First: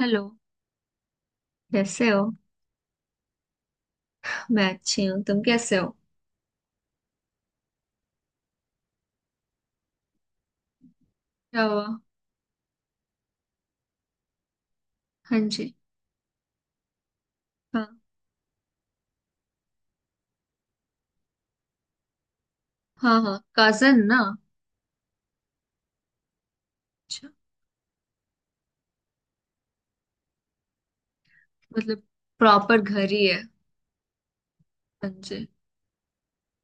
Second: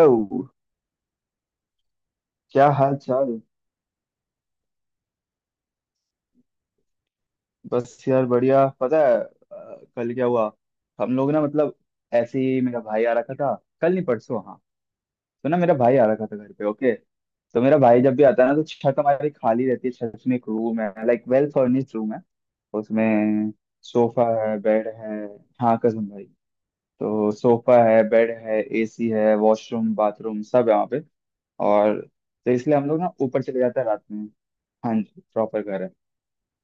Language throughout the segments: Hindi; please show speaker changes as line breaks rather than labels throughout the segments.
हेलो। कैसे हो?
क्या हाल चाल।
मैं अच्छी हूँ, तुम कैसे हो?
बस यार, बढ़िया। पता है कल क्या हुआ। हम लोग ना,
क्या
मतलब
हुआ?
ऐसे ही मेरा भाई आ रखा था। कल नहीं परसों, हाँ।
हाँ
तो ना,
जी।
मेरा भाई आ रखा था घर पे। ओके, तो मेरा
हाँ
भाई जब भी आता है ना, तो छत हमारी खाली रहती है। छत में एक रूम है, लाइक वेल फर्निश्ड रूम है।
हाँ, हाँ
उसमें
कजन ना।
सोफा है, बेड है। हाँ कसम भाई।
अच्छा।
तो सोफा है, बेड है, एसी है, वॉशरूम बाथरूम सब है वहाँ पे। और
मतलब
तो इसलिए
प्रॉपर
हम लोग
घर
ना
ही है।
ऊपर चले जाते हैं रात में। हाँ
हाँ
जी,
जी।
प्रॉपर घर है।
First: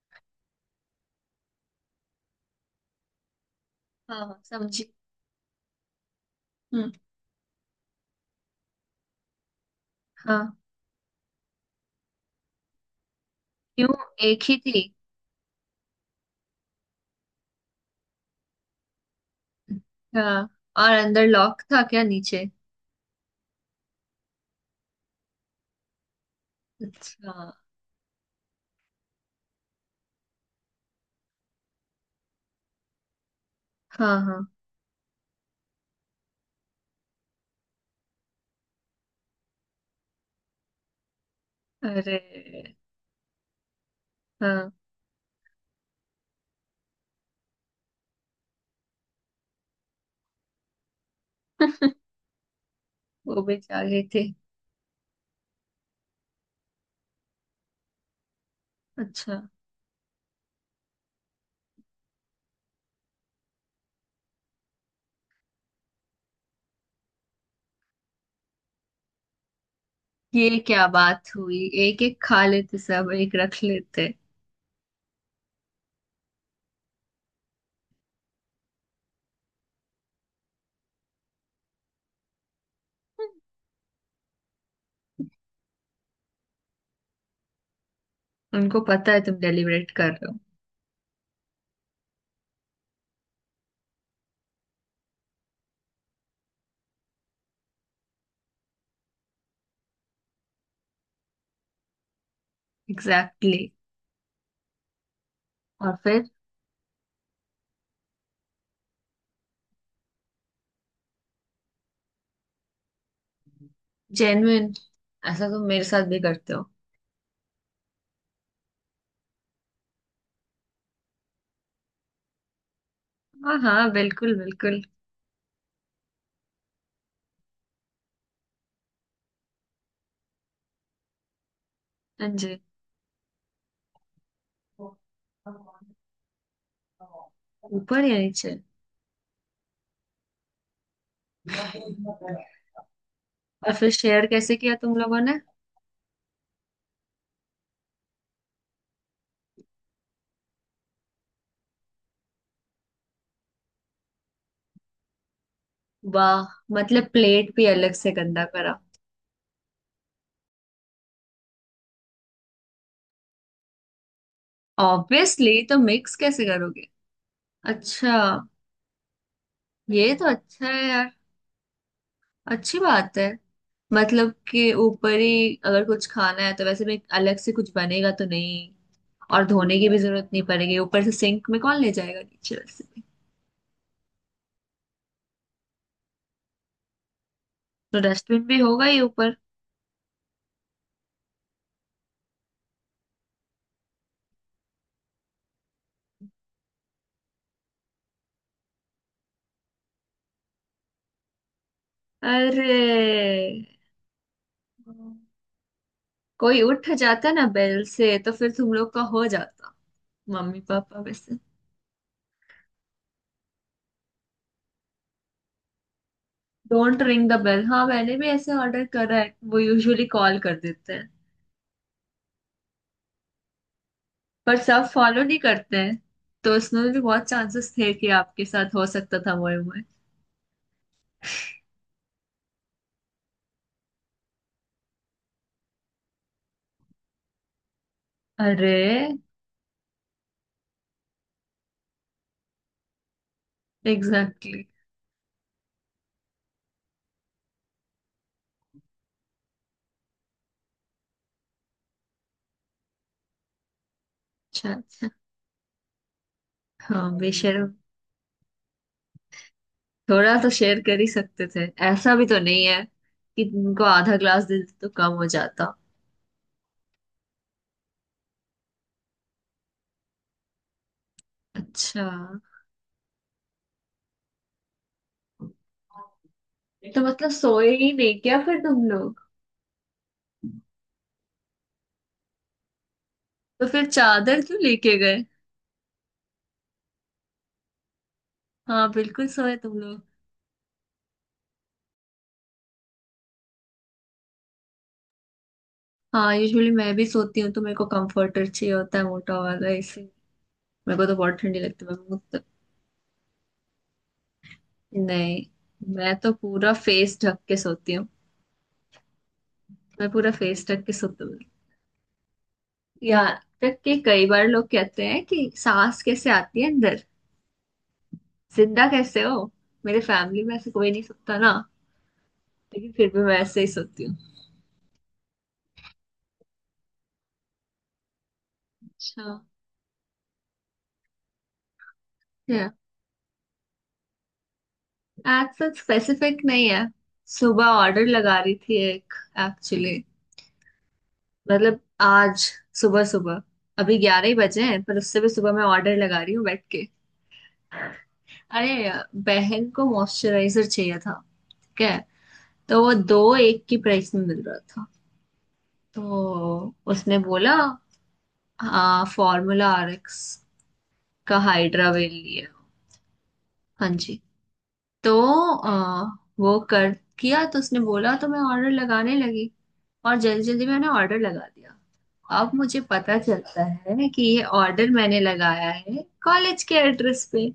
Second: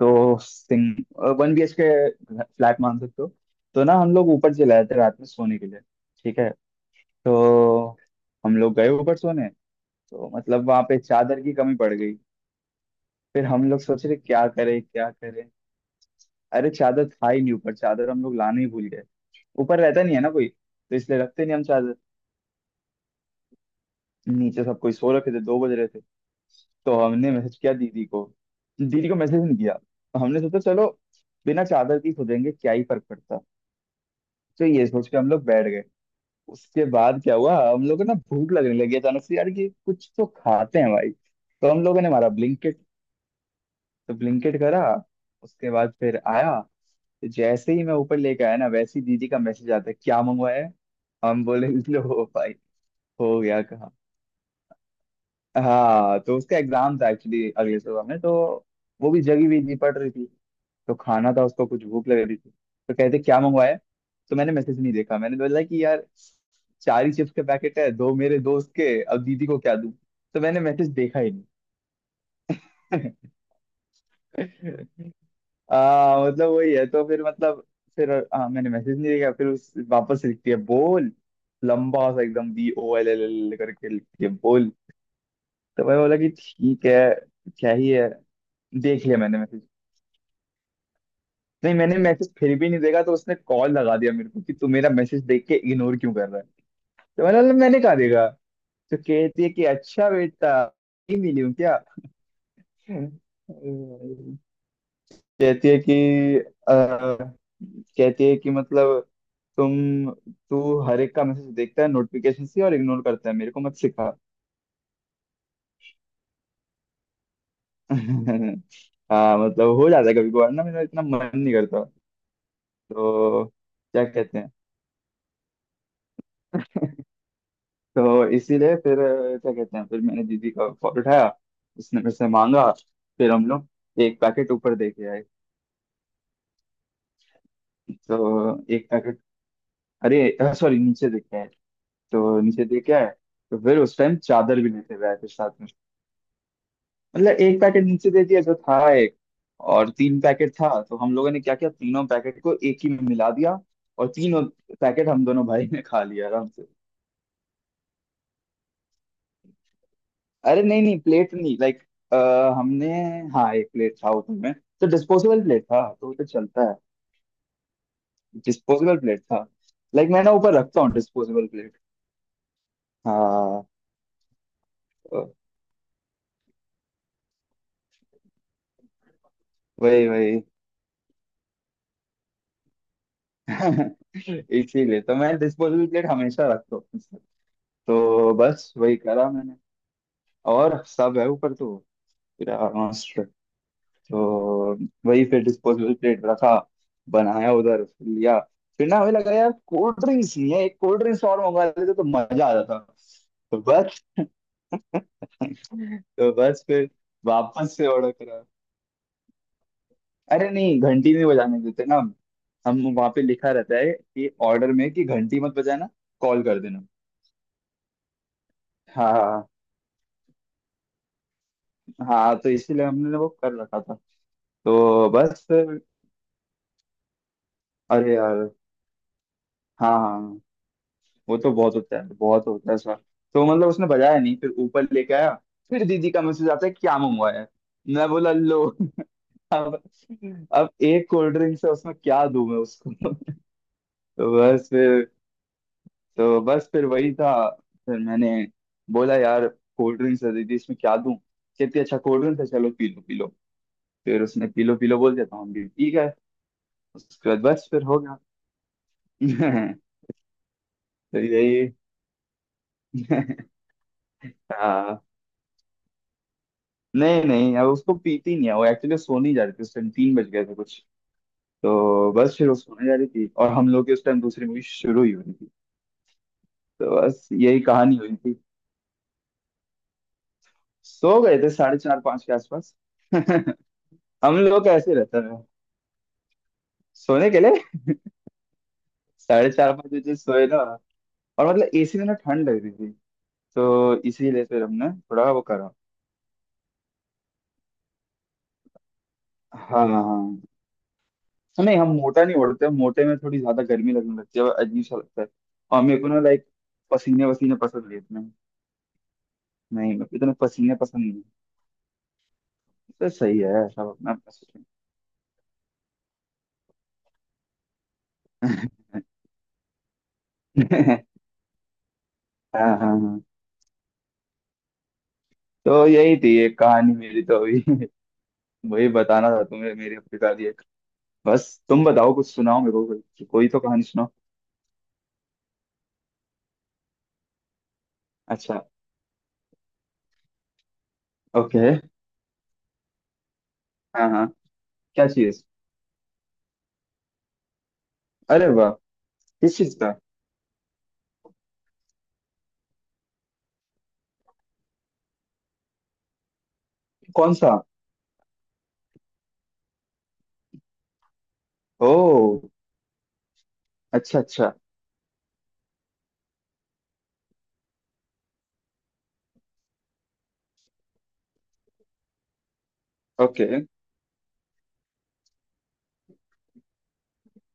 तो सिंग 1 BHK फ्लैट मान सकते हो। तो ना हम
हाँ
लोग
हाँ,
ऊपर चले
समझी।
आए थे रात में सोने के लिए। ठीक है।
हम्म।
तो हम लोग गए ऊपर सोने। तो
हाँ।
मतलब वहां पे चादर की कमी पड़ गई। फिर हम लोग
क्यों?
सोच रहे
एक
क्या
ही थी?
करें क्या करें। अरे चादर था ही नहीं ऊपर। चादर हम लोग लाना ही भूल गए। ऊपर रहता नहीं है ना
हाँ।
कोई,
और
तो इसलिए
अंदर
रखते नहीं
लॉक
हम
था
चादर।
क्या नीचे?
नीचे सब कोई सो रखे थे, 2 बजे रहे थे। तो हमने
अच्छा।
मैसेज किया दीदी को। दीदी को मैसेज नहीं किया, हमने सोचा चलो बिना चादर की सो जाएंगे, क्या ही फर्क पड़ता है।
हाँ हाँ।
तो ये सोच के हम लोग बैठ गए। उसके बाद क्या हुआ, हम लोग को ना भूख लगने लगी अचानक से। यार, कि कुछ तो खाते हैं भाई। तो हम लोगों ने
अरे।
मारा ब्लिंकिट। तो ब्लिंकिट
हाँ।
करा। उसके बाद फिर आया। तो जैसे ही मैं ऊपर लेके आया ना, वैसे ही दीदी का मैसेज आता है, "क्या मंगवाया है?" हम बोले लो भाई, हो
वो भी
गया।
जागे थे।
हाँ, तो उसका एग्जाम था एक्चुअली अगले सुबह में। तो वो भी
अच्छा।
जगी हुई थी, पढ़ रही थी। तो खाना था उसको, कुछ भूख लग रही थी। तो कहते क्या मंगवाया। तो मैंने मैसेज नहीं देखा। मैंने बोला कि यार, चार ही चिप्स के पैकेट है, दो मेरे दोस्त के, अब दीदी को क्या दूं। तो
ये
मैंने
क्या
मैसेज देखा
बात
ही
हुई? एक एक खा लेते, सब
नहीं।
एक रख लेते।
मतलब वही है तो फिर मतलब फिर, मैंने मैसेज नहीं देखा। फिर उस वापस लिखती है बोल। लंबा सा एकदम BOLLLL करके लिखती है, बोल। तो मैं बोला कि ठीक है, क्या ही है।
उनको
देख
पता
लिया
है तुम
मैंने मैसेज।
डेलीब्रेट कर रहे हो।
नहीं, मैंने मैसेज फिर भी नहीं देखा, तो उसने कॉल लगा दिया मेरे को कि तू मेरा मैसेज देख के इग्नोर क्यों कर रहा है। मैंने कहा देखा। तो कहती है कि अच्छा बेटा नहीं मिली हूँ क्या।
एग्जैक्टली।
कहती है कि
और फिर?
कहती है कि मतलब तुम तू हर एक का मैसेज देखता है नोटिफिकेशन से और इग्नोर करता है, मेरे को मत सिखा।
जेन्युइन। ऐसा तुम मेरे साथ भी करते हो?
हाँ मतलब हो जाता है कभी कभार, ना मेरा इतना मन नहीं करता। तो
हाँ हाँ,
क्या
बिल्कुल
कहते हैं।
बिल्कुल।
तो इसीलिए फिर क्या कहते हैं, फिर मैंने दीदी का फोन उठाया। उसने मेरे
हाँ
से
जी।
मांगा। फिर हम लोग एक पैकेट ऊपर दे के आए।
ऊपर या नीचे?
तो एक पैकेट, अरे सॉरी नीचे देख के आए। तो नीचे दे के आए। तो
और
फिर
फिर
उस टाइम
शेयर कैसे
चादर भी
किया
लेते
तुम
हुए आए
लोगों
फिर
ने?
साथ में। मतलब एक पैकेट नीचे दे दिया जो था, एक। और तीन पैकेट था, तो हम लोगों ने क्या किया, तीनों पैकेट को एक ही में मिला दिया। और तीनों पैकेट हम दोनों भाई ने खा लिया
वाह।
आराम।
मतलब प्लेट भी अलग से गंदा करा?
अरे नहीं नहीं, प्लेट नहीं, लाइक हमने, हाँ एक प्लेट था ऊपर में। तो डिस्पोजेबल
ऑब्वियसली,
प्लेट
तो
था, तो वो
मिक्स
तो
कैसे
चलता है।
करोगे। अच्छा।
डिस्पोजेबल प्लेट था। लाइक
ये
मैं
तो
ना ऊपर
अच्छा
रखता
है
हूँ
यार।
Disposable plate.
अच्छी बात है।
हाँ।
मतलब कि ऊपर
तो
ही अगर कुछ खाना है तो वैसे भी अलग से कुछ बनेगा तो नहीं। और धोने की भी
वही
जरूरत
वही।
नहीं पड़ेगी, ऊपर से सिंक में कौन ले जाएगा नीचे वैसे भी।
इसीलिए तो मैं डिस्पोजेबल प्लेट हमेशा रखता हूँ अपने साथ।
तो
तो
डस्टबिन भी
बस
होगा
वही
ही
करा
ऊपर।
मैंने। और सब है ऊपर तो, पूरा मस्त। तो वही फिर डिस्पोजेबल प्लेट रखा, बनाया, उधर फिर लिया। फिर ना हमें लगा, यार कोल्ड ड्रिंक्स नहीं है, एक कोल्ड ड्रिंक्स और मंगवा लेते तो मजा आ
अरे,
जाता। तो बस। तो
कोई
बस
उठ
फिर
जाता ना
वापस
बेल
से
से
ऑर्डर
तो
करा।
फिर तुम लोग का हो जाता।
अरे
मम्मी
नहीं,
पापा में
घंटी नहीं
से।
बजाने देते ना हम। वहां पे लिखा रहता है कि ऑर्डर में, कि घंटी मत बजाना, कॉल कर देना।
Don't ring the bell. हाँ, मैंने भी ऐसे ऑर्डर करा है,
हाँ।
वो यूजुअली कॉल कर देते हैं।
हाँ, तो इसीलिए हमने वो कर रखा था।
पर सब
तो
फॉलो नहीं
बस
करते
फिर-
हैं। तो उसमें भी बहुत चांसेस थे कि
अरे
आपके
यार।
साथ हो सकता था मोए मोए।
हाँ हाँ। वो तो बहुत होता है, बहुत होता है सर। तो मतलब उसने बजाया नहीं, फिर ऊपर लेके आया। फिर दीदी का मैसेज आता है, "क्या मंगवाया है?" मैं बोला लो।
अरे।
अब अब एक कोल्ड ड्रिंक से उसमें क्या दूं मैं उसको। तो
एग्जैक्टली exactly।
बस फिर तो बस फिर वही था। फिर मैंने बोला, यार कोल्ड ड्रिंक्स है दीदी, इसमें क्या दूं। कहती अच्छा कोल्ड ड्रिंक्स है, चलो पी लो पी लो। फिर उसने
अच्छा
पी लो
अच्छा।
बोल दिया, तो हम भी पी गए।
हाँ,
उसके बाद बस
बेशर्म।
फिर हो गया।
थोड़ा तो शेयर कर ही
तो
सकते
यही।
थे। ऐसा भी तो नहीं है कि तुमको आधा ग्लास दे देते तो
हाँ,
कम हो जाता।
नहीं नहीं, अब उसको पीती नहीं है वो एक्चुअली। सोने जा रही थी उस टाइम, 3 बजे गए थे कुछ।
अच्छा।
तो बस फिर वो सोने जा रही थी, और हम लोग की उस टाइम दूसरी मूवी शुरू ही हो रही थी। तो
तो
बस
मतलब
यही
सोए ही
कहानी हुई
नहीं
थी।
क्या फिर तुम लोग?
सो गए थे 4:30-5 के आसपास।
तो फिर
हम
चादर क्यों
लोग कैसे
लेके
रहते
गए?
हैं सोने के लिए।
हाँ, बिल्कुल
साढ़े
सोए
चार
तुम
पाँच
लोग।
बजे सोए ना। और मतलब एसी में ना ठंड लग रही थी, तो इसीलिए फिर हमने थोड़ा वो करा।
हाँ, यूजुअली मैं भी सोती हूँ तो मेरे को कंफर्टर चाहिए होता है, मोटा वाला
हाँ
इसी।
हाँ हाँ।
मेरे को तो बहुत ठंडी
तो नहीं,
लगती
हम
है, मैं मुंह
मोटा नहीं
तक।
ओढ़ते, मोटे में थोड़ी ज्यादा गर्मी लगने लगती है, अजीब सा लगता है।
नहीं,
और मेरे को
मैं
ना
तो
लाइक
पूरा फेस
पसीने
ढक के
वसीने पसंद
सोती
नहीं
हूँ।
इतने। नहीं, मेरे
मैं
को
पूरा
इतने
फेस
पसीने
ढक के
पसंद नहीं।
सोती हूँ।
तो
यहाँ
सही है,
तक
सब
कि
अपना
कई
अपना
बार
सोचें।
लोग कहते हैं कि सांस कैसे आती है अंदर, जिंदा कैसे हो। मेरे फैमिली में ऐसे कोई नहीं सोता ना।
हाँ हाँ
लेकिन फिर
हाँ।
भी मैं ऐसे ही सोती हूँ।
तो यही थी एक कहानी मेरी तो अभी। वही
अच्छा।
बताना था तुम्हें, मेरी अफ्रीका की एक। बस, तुम बताओ, कुछ सुनाओ
yeah।
मेरे को। कोई कोई तो कहानी सुनाओ।
आज तक स्पेसिफिक नहीं है। सुबह ऑर्डर लगा रही
अच्छा।
थी एक। Actually,
okay.
मतलब आज सुबह सुबह, अभी
हाँ
11
हाँ।
ही बजे हैं पर
क्या
उससे भी
चीज।
सुबह मैं ऑर्डर लगा रही हूँ बैठ के।
अरे वाह।
अरे,
किस
बहन
चीज
को
का।
मॉइस्चराइजर चाहिए था। ठीक है। तो वो दो एक की प्राइस में मिल रहा था, तो उसने
कौन सा।
बोला। हाँ, फॉर्मूला RX का
ओ,
हाइड्रा वेल लिया। हाँ
अच्छा
जी।
अच्छा।
तो वो कर किया तो उसने बोला, तो मैं ऑर्डर लगाने लगी। और जल्दी जल्दी मैंने ऑर्डर लगा दिया। अब मुझे पता
ओके।
चलता है कि ये ऑर्डर मैंने लगाया है कॉलेज के एड्रेस पे।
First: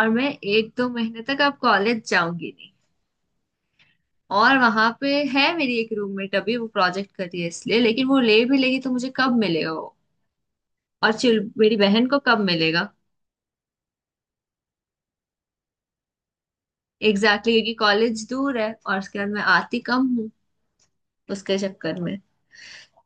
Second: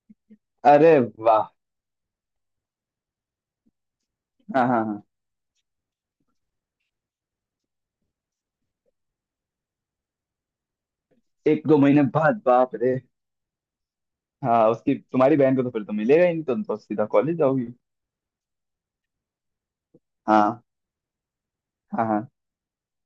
और मैं एक दो
अरे
महीने तक
वाह।
अब कॉलेज जाऊंगी नहीं। और
हाँ हाँ
वहां
हाँ।
पे है मेरी एक रूममेट, अभी वो प्रोजेक्ट कर रही है इसलिए, लेकिन वो ले भी लेगी तो मुझे कब मिलेगा वो। और चिल,
एक
मेरी
दो महीने
बहन को कब
बाद, बाप
मिलेगा।
रे। हाँ उसकी, तुम्हारी बहन को तो फिर तो मिलेगा ही नहीं, तुम तो सीधा कॉलेज
एग्जैक्टली exactly,
जाओगी।
क्योंकि कॉलेज दूर है और उसके बाद मैं आती कम हूँ
हाँ
उसके चक्कर
हाँ
में।
हाँ।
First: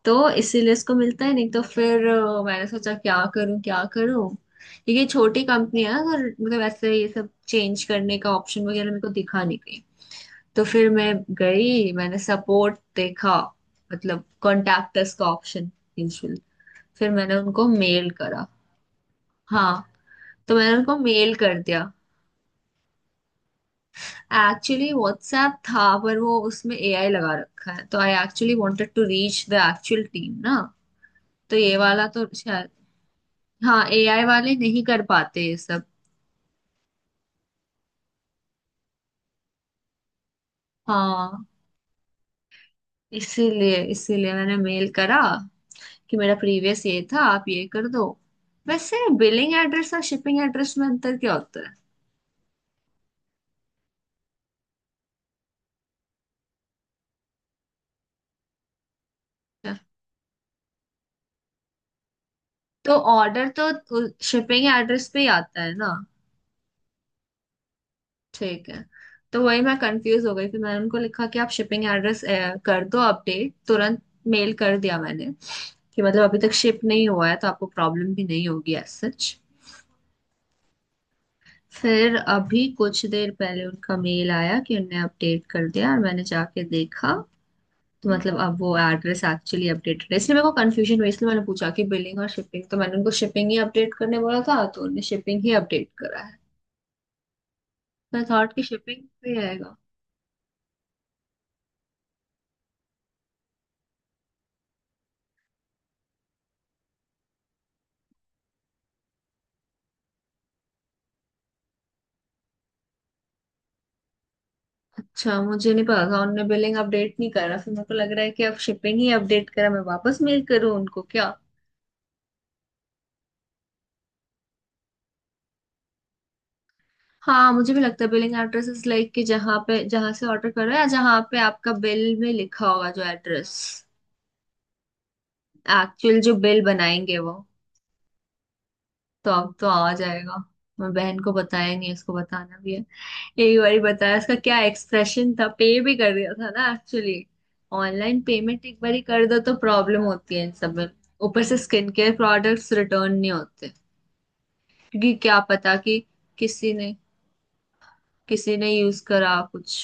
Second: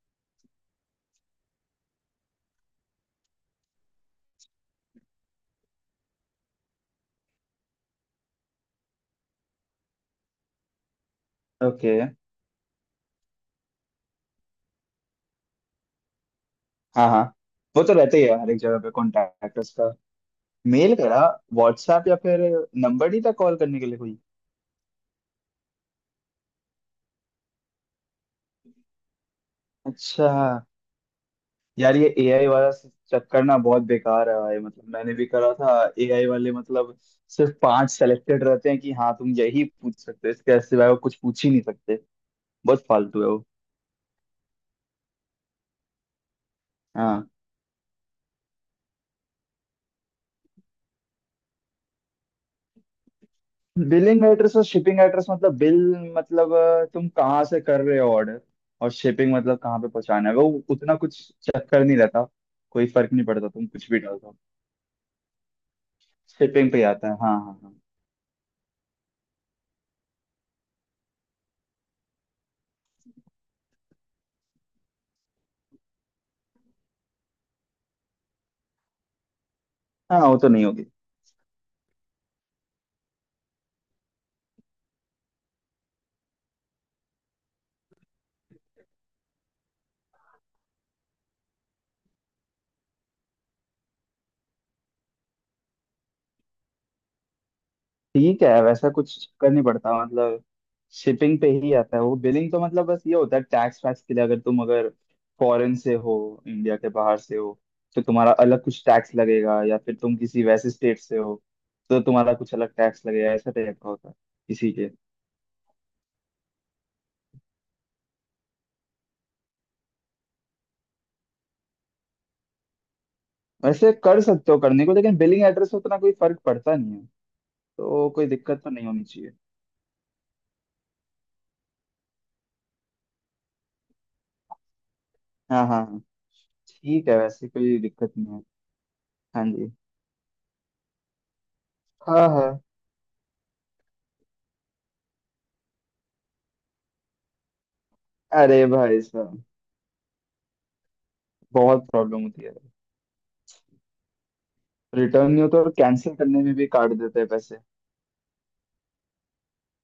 तो इसीलिए इसको मिलता है नहीं। तो फिर मैंने सोचा क्या करूं क्या करूं, क्योंकि ये छोटी कंपनी है। अगर मतलब ऐसे ये सब चेंज करने का ऑप्शन वगैरह मेरे को दिखा नहीं कहीं। तो फिर मैं गई,
ओके।
मैंने सपोर्ट देखा, मतलब कॉन्टैक्ट अस का ऑप्शन, यूजुअल।
हाँ
फिर
हाँ,
मैंने उनको
वो तो
मेल
रहते ही है
करा।
हर एक जगह पे कॉन्टैक्ट
हाँ।
उसका।
तो मैंने
मेल
उनको
करा,
मेल कर दिया।
व्हाट्सएप या फिर नंबर नहीं था कॉल करने के लिए कोई।
एक्चुअली व्हाट्सएप था, पर वो उसमें AI लगा रखा है, तो I actually wanted to reach the actual
अच्छा,
टीम ना। तो ये
यार ये
वाला तो
एआई
शायद।
वाला चक्कर ना बहुत
हाँ, AI
बेकार है
वाले
भाई,
नहीं
मतलब
कर
मैंने भी
पाते
करा
ये
था।
सब।
एआई वाले मतलब सिर्फ 5 सेलेक्टेड रहते हैं कि हाँ तुम यही पूछ सकते हो, इसके सिवाय वो कुछ
हाँ।
पूछ ही नहीं सकते। बहुत फालतू है वो।
इसीलिए इसीलिए मैंने मेल करा, कि मेरा प्रीवियस ये था, आप ये कर दो। वैसे बिलिंग एड्रेस और शिपिंग एड्रेस में अंतर क्या होता है?
बिलिंग एड्रेस और शिपिंग एड्रेस मतलब बिल, मतलब तुम कहाँ से कर रहे हो ऑर्डर, और शिपिंग मतलब
अच्छा।
कहाँ पे पहुँचाना है वो। उतना कुछ चक्कर नहीं रहता। कोई
तो
फर्क नहीं
ऑर्डर
पड़ता, तुम कुछ भी
तो
डाल दो।
शिपिंग एड्रेस पे ही आता है ना?
शिपिंग पे ही आता है, हाँ हाँ हाँ।
ठीक है। तो वही मैं कंफ्यूज हो गई, फिर मैंने उनको लिखा कि आप शिपिंग एड्रेस कर दो अपडेट तुरंत। मेल कर दिया मैंने, कि मतलब अभी तक शिप नहीं हुआ है तो आपको प्रॉब्लम भी नहीं होगी एज सच।
हाँ, वो तो नहीं होगी।
फिर अभी कुछ देर पहले उनका मेल आया कि उनने अपडेट कर दिया, और मैंने जाके देखा। तो मतलब अब वो एड्रेस एक्चुअली अपडेटेड है। इसलिए मेरे को कंफ्यूजन हुई, इसलिए मैंने पूछा कि बिलिंग और शिपिंग। तो मैंने उनको शिपिंग ही अपडेट करने बोला था तो उन्होंने शिपिंग ही अपडेट करा है। मैं
ठीक
थॉट
है,
कि
वैसा
शिपिंग
कुछ
भी
कर नहीं
आएगा।
पड़ता मतलब। शिपिंग पे ही आता है वो, बिलिंग तो मतलब बस ये होता है टैक्स वैक्स के लिए, अगर तुम अगर फॉरेन से हो, इंडिया के बाहर से हो, तो तुम्हारा अलग कुछ टैक्स लगेगा, या फिर तुम किसी वैसे स्टेट से हो तो तुम्हारा कुछ अलग टैक्स लगेगा, ऐसा टाइप का होता है किसी के।
अच्छा, मुझे नहीं पता था। उनने बिलिंग अपडेट नहीं करा। फिर मेरे को लग रहा है कि अब शिपिंग ही अपडेट करा, मैं वापस मेल करूँ उनको क्या?
वैसे कर सकते हो करने को, लेकिन बिलिंग एड्रेस से उतना कोई फर्क पड़ता नहीं है।
हाँ, मुझे भी लगता
तो
है
कोई
बिलिंग
दिक्कत
एड्रेस
तो नहीं
इज
होनी
लाइक कि
चाहिए,
जहाँ पे, जहाँ से ऑर्डर करो, या जहाँ पे आपका बिल में लिखा होगा जो एड्रेस,
हाँ हाँ हाँ।
एक्चुअल जो बिल
ठीक है,
बनाएंगे वो।
वैसे कोई दिक्कत नहीं है।
तो
हाँ
अब तो
जी।
आ जाएगा। मैं बहन को बताया नहीं, उसको
हाँ
बताना
हाँ।
भी है। एक बारी बताया उसका क्या एक्सप्रेशन था, पे भी कर दिया था ना एक्चुअली। ऑनलाइन पेमेंट
अरे
एक बारी
भाई
कर दो
साहब।
तो प्रॉब्लम होती है इन सब में। ऊपर से
बहुत
स्किन केयर
प्रॉब्लम होती है।
प्रोडक्ट्स रिटर्न नहीं होते, क्योंकि
रिटर्न
क्या
नहीं होता, और
पता कि
कैंसिल करने में भी
किसी
काट
ने,
देते हैं पैसे।
किसी ने यूज करा कुछ,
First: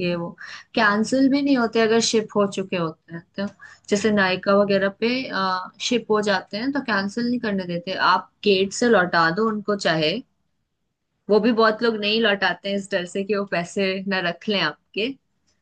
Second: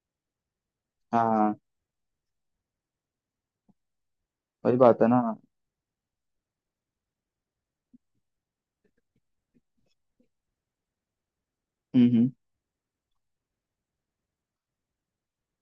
ये वो।
हाँ
कैंसिल भी
हाँ,
नहीं होते अगर शिप हो चुके होते हैं तो। जैसे नायका
वही
वगैरह
बात
पे,
है ना।
शिप हो जाते हैं तो कैंसिल नहीं करने देते, आप गेट से लौटा दो उनको चाहे। वो भी बहुत लोग नहीं
हम्म।
लौटाते हैं इस डर से कि वो पैसे ना रख लें आपके।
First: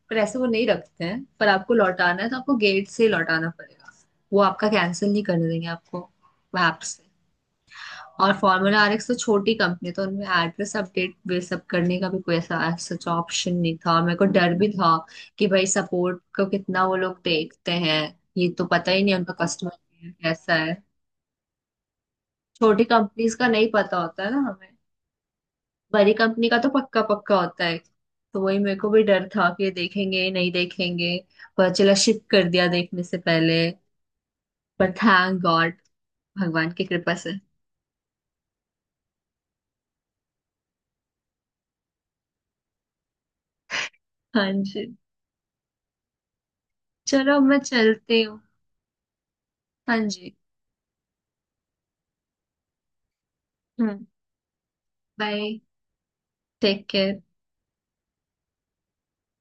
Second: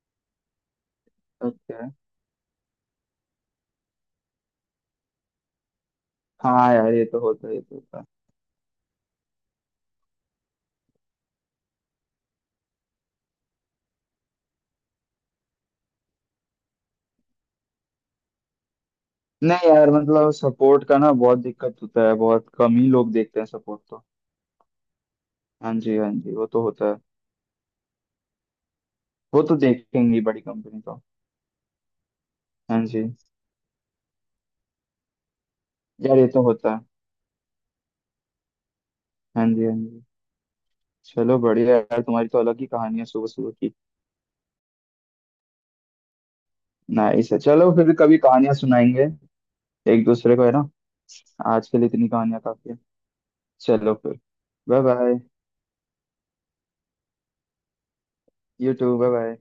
पर ऐसे वो नहीं रखते हैं, पर आपको
ओके।
लौटाना है तो आपको गेट से ही लौटाना पड़ेगा। वो आपका कैंसिल नहीं करने देंगे आपको
हाँ
ऐप
यार,
से।
ये तो होता है, ये तो होता है।
और फार्मूला RX तो छोटी कंपनी है, तो उनमें एड्रेस अपडेट वे सब करने का भी कोई ऐसा सच ऑप्शन नहीं था, और मेरे को डर भी था कि भाई सपोर्ट को कितना वो लोग देखते हैं। ये तो पता ही नहीं उनका
नहीं
कस्टमर
यार, मतलब
कैसा है।
सपोर्ट का ना बहुत दिक्कत होता है, बहुत कम
छोटी
ही लोग
कंपनीज
देखते हैं
का नहीं
सपोर्ट
पता
तो।
होता है ना हमें।
हाँ जी हाँ
बड़ी
जी, वो
कंपनी का
तो
तो
होता है।
पक्का पक्का होता है। तो वही मेरे को भी डर
वो
था
तो
कि ये
देखेंगी
देखेंगे
बड़ी
नहीं
कंपनी तो।
देखेंगे। पता चला शिफ्ट कर दिया
हाँ
देखने
जी।
से पहले। पर थैंक गॉड,
यार ये तो
भगवान
होता है।
की कृपा से।
हाँ जी हाँ जी। चलो बढ़िया यार, तुम्हारी तो अलग ही कहानी है सुबह सुबह की।
हाँ जी।
नाइस
चलो
है,
मैं
चलो फिर कभी
चलती हूँ।
कहानियां सुनाएंगे
हाँ
एक दूसरे
जी।
को, है ना। आज के लिए इतनी कहानियां काफी है। चलो
हम्म।
फिर bye bye.
Bye. Take care.
You too, bye bye.